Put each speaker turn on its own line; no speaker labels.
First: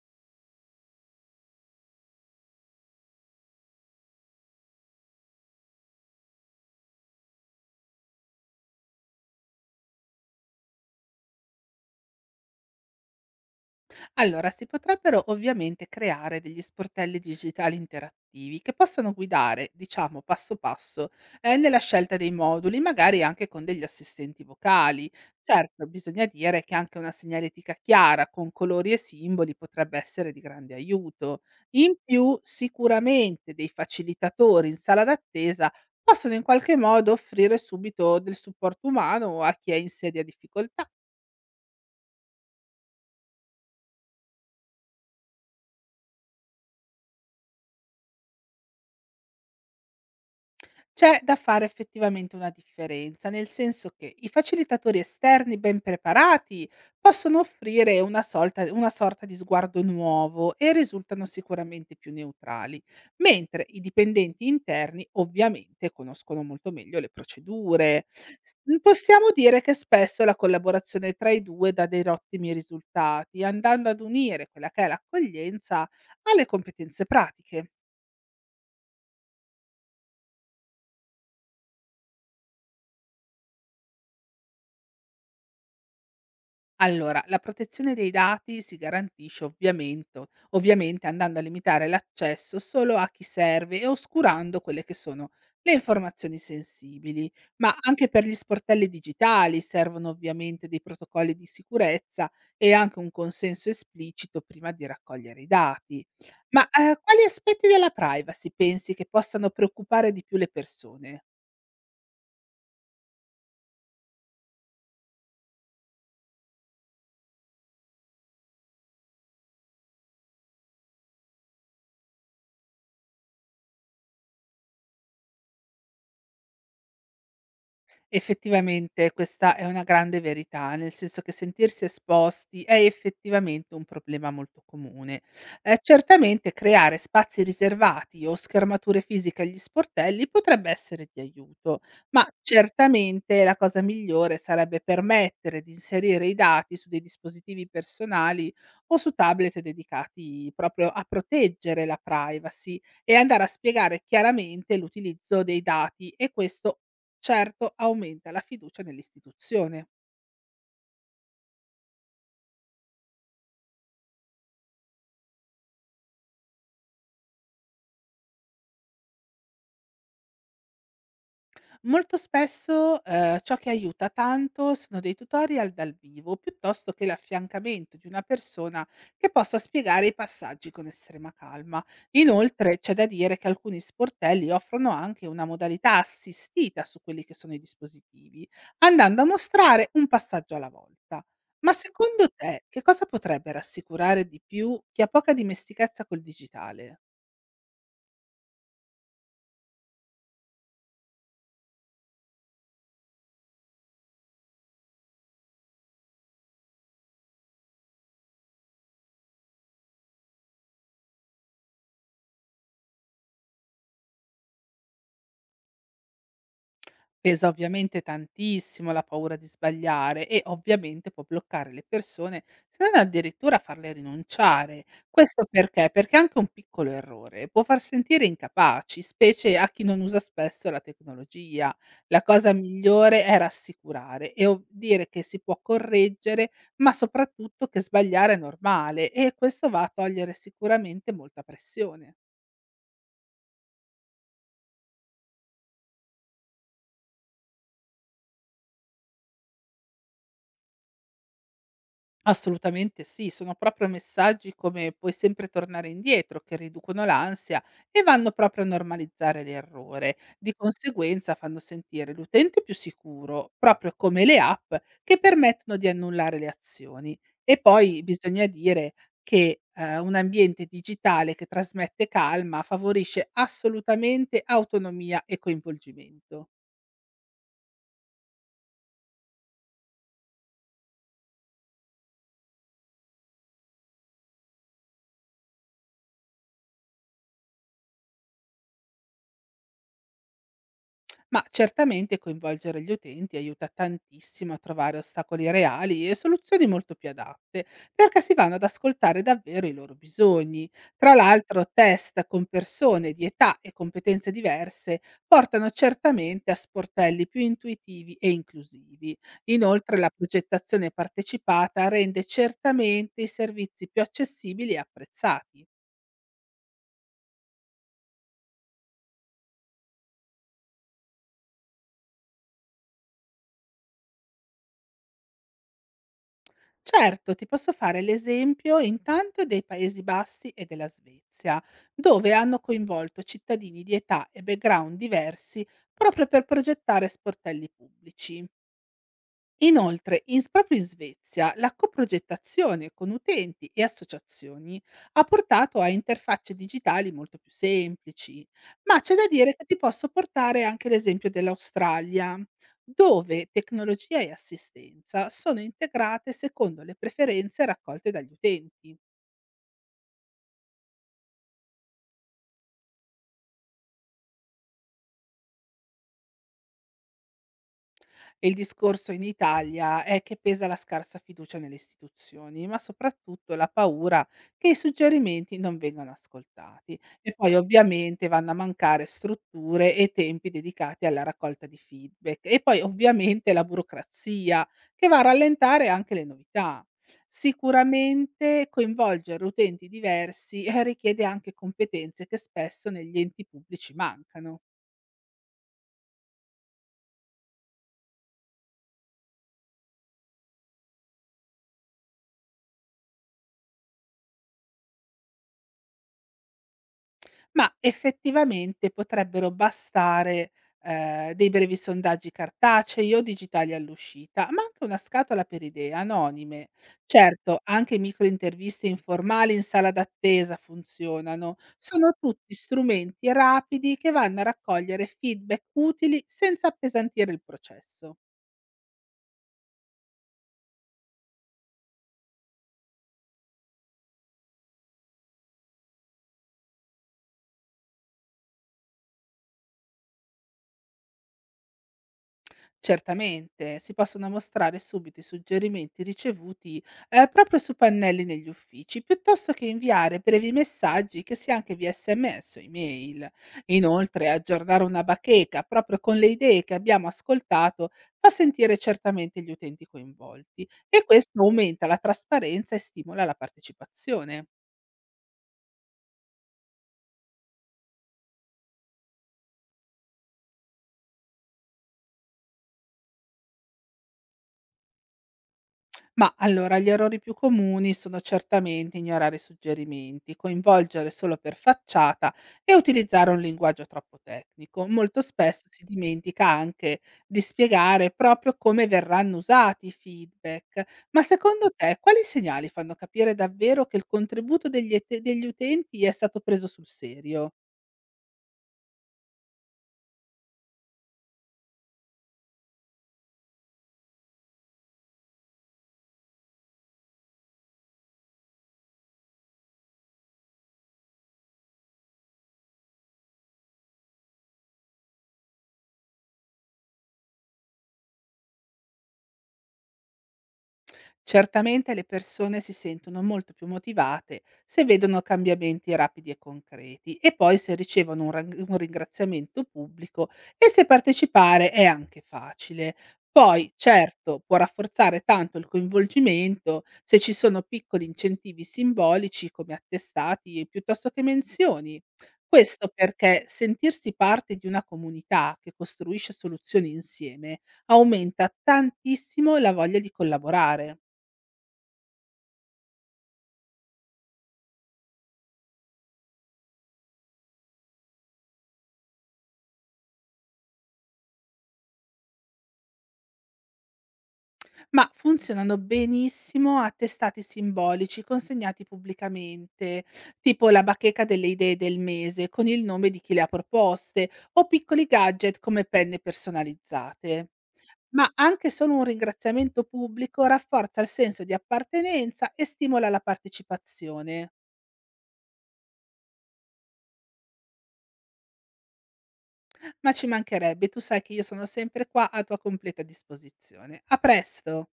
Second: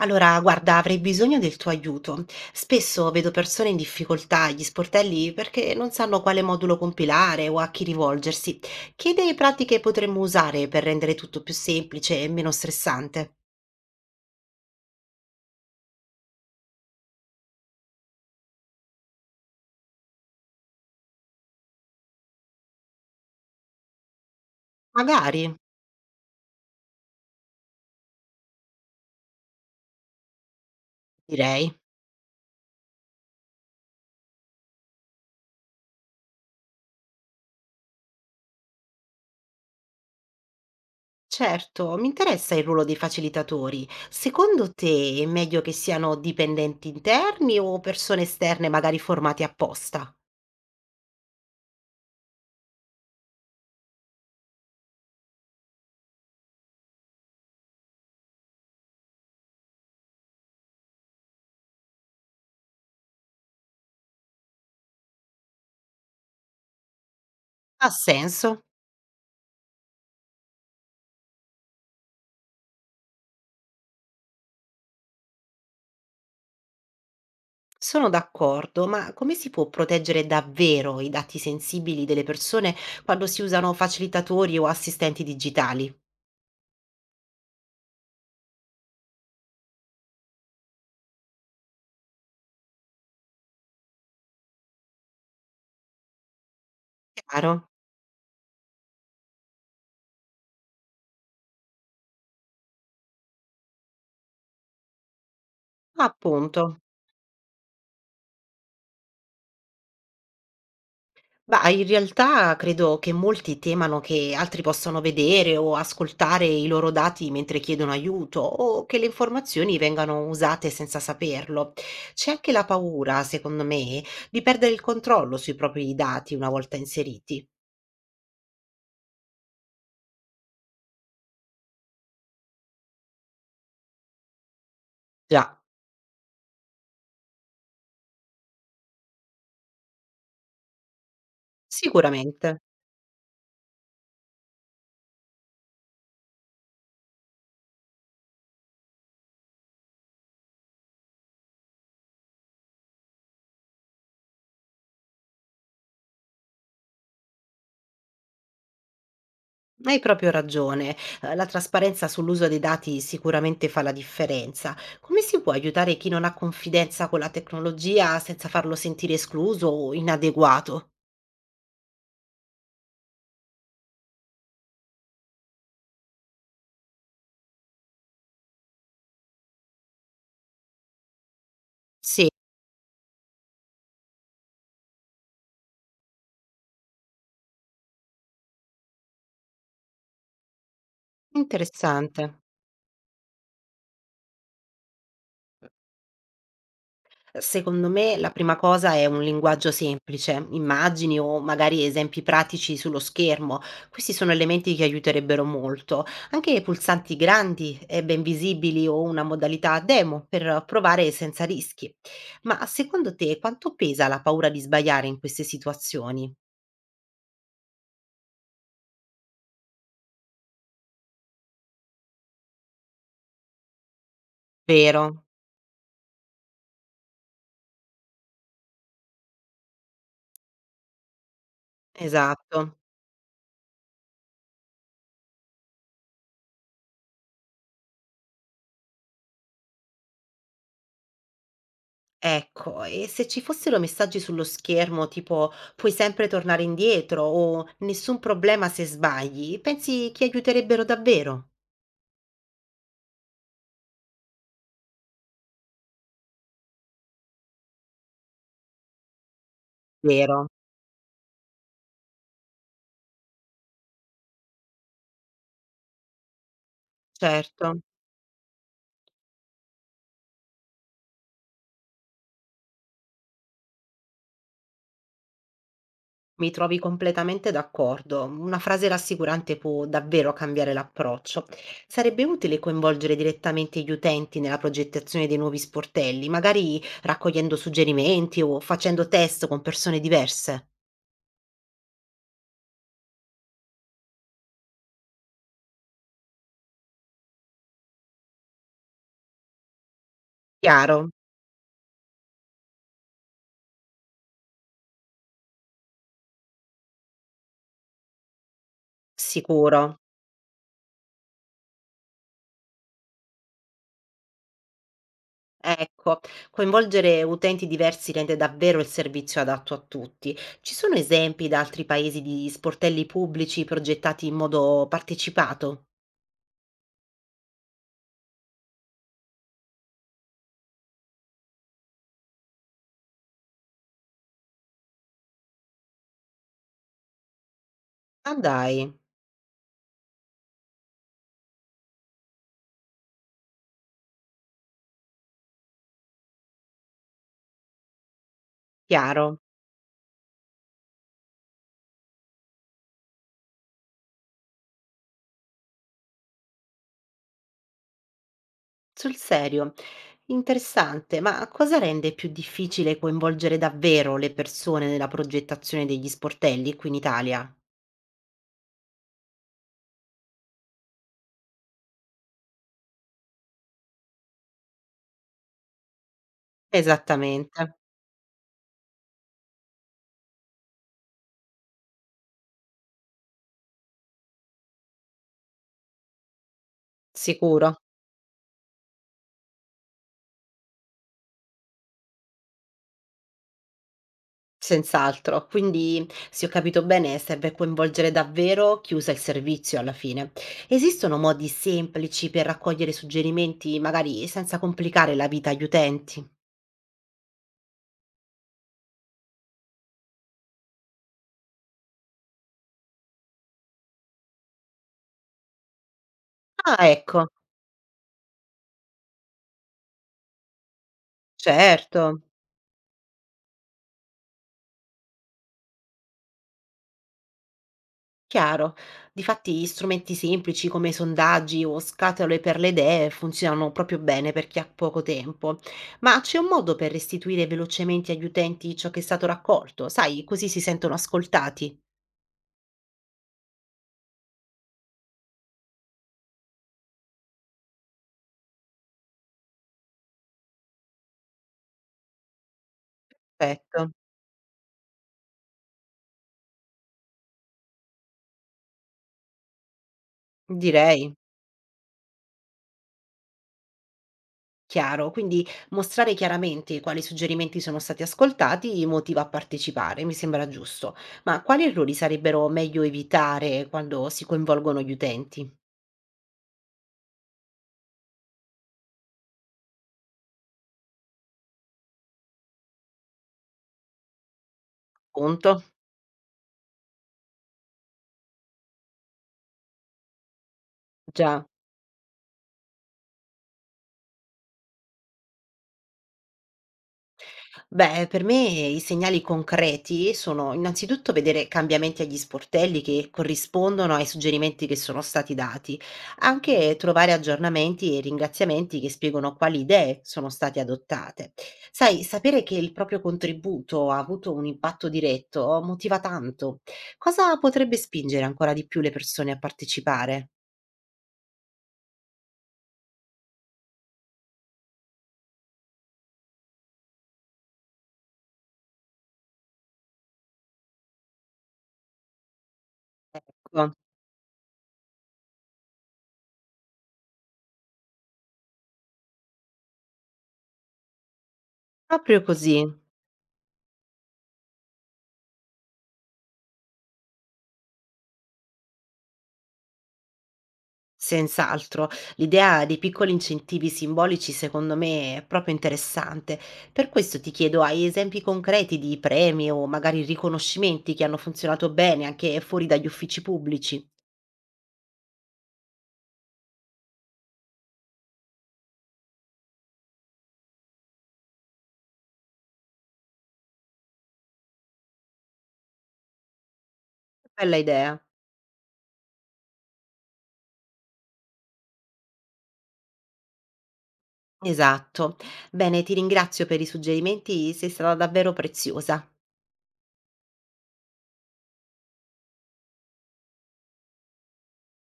Allora, guarda, avrei bisogno del tuo aiuto. Spesso vedo persone in difficoltà agli sportelli perché non sanno quale modulo compilare o a chi rivolgersi. Che idee pratiche potremmo usare per rendere tutto più semplice e meno stressante?
Allora, si potrebbero ovviamente creare degli sportelli digitali interattivi che possano guidare, diciamo, passo passo nella scelta dei moduli, magari anche con degli assistenti vocali.
Magari,
Certo, bisogna dire che anche una segnaletica chiara con colori e simboli potrebbe essere di grande aiuto.
direi.
In più, sicuramente dei facilitatori in sala d'attesa possono in qualche modo offrire subito del supporto umano a chi è in seria difficoltà.
Certo, mi interessa il ruolo dei facilitatori. Secondo te è meglio che siano dipendenti interni o persone esterne magari formate apposta?
C'è da fare effettivamente una differenza, nel senso che i facilitatori esterni ben preparati possono offrire una sorta di sguardo nuovo e risultano sicuramente più neutrali, mentre i dipendenti interni ovviamente conoscono molto meglio le
Ha
procedure.
senso?
Possiamo dire che spesso la collaborazione tra i due dà dei ottimi risultati, andando ad unire quella che è l'accoglienza alle competenze pratiche.
Sono d'accordo, ma come si può proteggere davvero i dati sensibili delle persone quando si usano facilitatori o assistenti digitali?
Allora, la protezione dei dati si garantisce ovviamento ovviamente andando a limitare l'accesso solo a chi serve e oscurando quelle che sono le informazioni sensibili,
Chiaro?
ma anche per gli sportelli digitali servono ovviamente dei protocolli di sicurezza e anche un consenso esplicito prima di raccogliere i dati.
Appunto.
Quali aspetti della privacy pensi che possano preoccupare di più le persone?
Ma in realtà credo che molti temano che altri possano vedere o ascoltare i loro dati mentre chiedono aiuto o che le informazioni vengano usate senza saperlo. C'è anche la paura, secondo me, di perdere il controllo sui propri dati una volta inseriti.
Effettivamente questa è una grande verità, nel senso che sentirsi esposti è effettivamente un problema molto comune.
Già,
Certamente creare spazi riservati o schermature fisiche agli sportelli potrebbe essere di aiuto, ma
sicuramente.
certamente la cosa migliore sarebbe permettere di inserire i dati su dei dispositivi personali o su tablet dedicati proprio a proteggere la privacy e andare a spiegare chiaramente l'utilizzo dei dati, e questo, certo, aumenta la fiducia nell'istituzione.
Hai proprio ragione, la trasparenza sull'uso dei dati sicuramente fa la differenza. Come si può aiutare chi non ha confidenza con la tecnologia senza farlo sentire escluso o inadeguato?
Molto spesso, ciò che aiuta tanto sono dei tutorial dal vivo, piuttosto che l'affiancamento di una persona che possa spiegare i passaggi con estrema calma.
Sì,
Inoltre, c'è da dire che alcuni sportelli offrono anche una modalità assistita su quelli che sono i dispositivi, andando a mostrare un passaggio alla volta. Ma
interessante.
secondo te, che cosa potrebbe rassicurare di più chi ha poca dimestichezza col digitale?
Secondo me la prima cosa è un linguaggio semplice, immagini o magari esempi pratici sullo schermo. Questi sono elementi che aiuterebbero molto. Anche pulsanti grandi e ben visibili o una modalità demo per provare senza rischi. Ma secondo te quanto pesa la paura di sbagliare in queste situazioni?
Pesa ovviamente tantissimo la paura di sbagliare e ovviamente può bloccare le persone, se non addirittura farle rinunciare.
Vero?
Questo perché? Perché anche un piccolo errore può far sentire incapaci, specie a chi non usa spesso la tecnologia. La cosa
Esatto.
migliore è rassicurare e dire che si può correggere, ma soprattutto che sbagliare è normale e questo va a togliere sicuramente molta pressione.
Ecco, e se ci fossero messaggi sullo schermo tipo puoi sempre tornare indietro o nessun problema se sbagli, pensi che aiuterebbero davvero?
Assolutamente sì, sono proprio messaggi come "puoi sempre tornare indietro" che riducono l'ansia e vanno proprio a normalizzare l'errore.
Vero,
Di conseguenza fanno sentire l'utente più sicuro, proprio come le app che permettono di annullare le azioni. E
certo,
poi bisogna dire che un ambiente digitale che trasmette calma favorisce assolutamente autonomia e coinvolgimento.
mi trovi completamente d'accordo. Una frase rassicurante può davvero cambiare l'approccio. Sarebbe utile coinvolgere direttamente gli utenti nella progettazione dei nuovi sportelli, magari raccogliendo suggerimenti o facendo test con persone diverse.
Ma certamente coinvolgere gli utenti aiuta tantissimo a trovare ostacoli reali e soluzioni molto più adatte, perché si vanno ad ascoltare davvero i loro bisogni.
Chiaro,
Tra l'altro, test con persone di età e competenze diverse portano certamente a sportelli più intuitivi e inclusivi. Inoltre,
sicuro.
la progettazione partecipata rende certamente i servizi più accessibili e apprezzati.
Ecco, coinvolgere utenti diversi rende davvero il servizio adatto a tutti. Ci sono esempi da altri paesi di sportelli pubblici progettati in modo partecipato?
Certo, ti posso fare l'esempio intanto dei Paesi Bassi e della Svezia, dove hanno coinvolto cittadini di età e background diversi proprio per progettare sportelli
Ah
pubblici.
dai,
Inoltre, in s proprio in Svezia, la coprogettazione con utenti e associazioni ha portato a interfacce digitali molto più semplici, ma c'è da
chiaro,
dire che ti posso portare anche l'esempio dell'Australia, dove tecnologia e assistenza sono integrate secondo le preferenze raccolte dagli utenti.
sul serio, interessante, ma cosa rende più difficile coinvolgere davvero le persone nella progettazione degli sportelli qui in Italia?
E il discorso in Italia è che pesa la scarsa fiducia nelle istituzioni, ma soprattutto la paura che i suggerimenti non vengano ascoltati. E poi
Esattamente,
ovviamente vanno a mancare strutture e tempi dedicati alla raccolta di feedback. E poi ovviamente la burocrazia che va a rallentare anche le novità.
sicuro.
Sicuramente coinvolgere utenti diversi richiede anche competenze che spesso negli enti pubblici mancano.
Senz'altro. Quindi, se ho capito bene, serve coinvolgere davvero chi usa il servizio alla fine. Esistono modi semplici per raccogliere suggerimenti, magari senza complicare la vita agli utenti?
Ma effettivamente potrebbero bastare, dei brevi sondaggi cartacei o digitali all'uscita, ma anche una scatola per idee, anonime.
Ah, ecco,
Certo, anche microinterviste informali in sala d'attesa funzionano. Sono
certo,
tutti strumenti rapidi che vanno a raccogliere feedback utili senza appesantire il processo.
chiaro. Difatti, strumenti semplici come sondaggi o scatole per le idee funzionano proprio bene per chi ha poco tempo. Ma c'è un modo per restituire velocemente agli utenti ciò che è stato raccolto? Sai, così si sentono ascoltati.
Certamente, si possono mostrare subito i suggerimenti ricevuti proprio su pannelli negli uffici, piuttosto che inviare brevi messaggi, che sia anche via sms o email.
Perfetto,
Inoltre, aggiornare una bacheca proprio con le idee che abbiamo ascoltato fa sentire certamente gli utenti coinvolti e
direi.
questo aumenta la trasparenza e stimola la partecipazione.
Chiaro, quindi mostrare chiaramente quali suggerimenti sono stati ascoltati motiva a partecipare, mi sembra giusto. Ma quali errori sarebbero meglio evitare quando si coinvolgono gli utenti?
Ma allora gli errori più comuni sono certamente ignorare i suggerimenti, coinvolgere solo per facciata e utilizzare un linguaggio troppo tecnico. Molto
Conto?
spesso si dimentica anche di spiegare proprio come verranno usati i feedback. Ma
Già.
secondo te quali segnali fanno capire davvero che il contributo degli utenti è stato preso sul serio?
Beh, per me i segnali concreti sono innanzitutto vedere cambiamenti agli sportelli che corrispondono ai suggerimenti che sono stati dati, anche trovare aggiornamenti e ringraziamenti che spiegano quali idee sono state adottate. Sai, sapere che il proprio contributo ha avuto un impatto diretto motiva tanto. Cosa potrebbe spingere ancora di più le persone a partecipare?
Certamente le persone si sentono molto più motivate se vedono cambiamenti rapidi e concreti e poi se ricevono un ringraziamento pubblico e se partecipare è anche facile.
Ecco,
Poi, certo, può rafforzare tanto il coinvolgimento se ci sono piccoli incentivi simbolici come attestati piuttosto che menzioni.
proprio così.
Questo perché sentirsi parte di una comunità che costruisce soluzioni insieme aumenta tantissimo la voglia di collaborare.
Senz'altro, l'idea dei piccoli incentivi simbolici secondo me è proprio interessante. Per questo ti chiedo, hai esempi concreti di premi o magari riconoscimenti che hanno funzionato bene anche fuori dagli uffici pubblici?
Ma funzionano benissimo attestati simbolici consegnati pubblicamente, tipo la bacheca delle idee del mese con il nome di chi le ha proposte o piccoli gadget come penne personalizzate.
Bella idea.
Ma anche solo un ringraziamento pubblico rafforza il senso di appartenenza e stimola la partecipazione.
Esatto. Bene, ti ringrazio per i suggerimenti, sei stata davvero preziosa.
Ma ci mancherebbe, tu sai che io sono sempre qua a tua completa disposizione. A presto!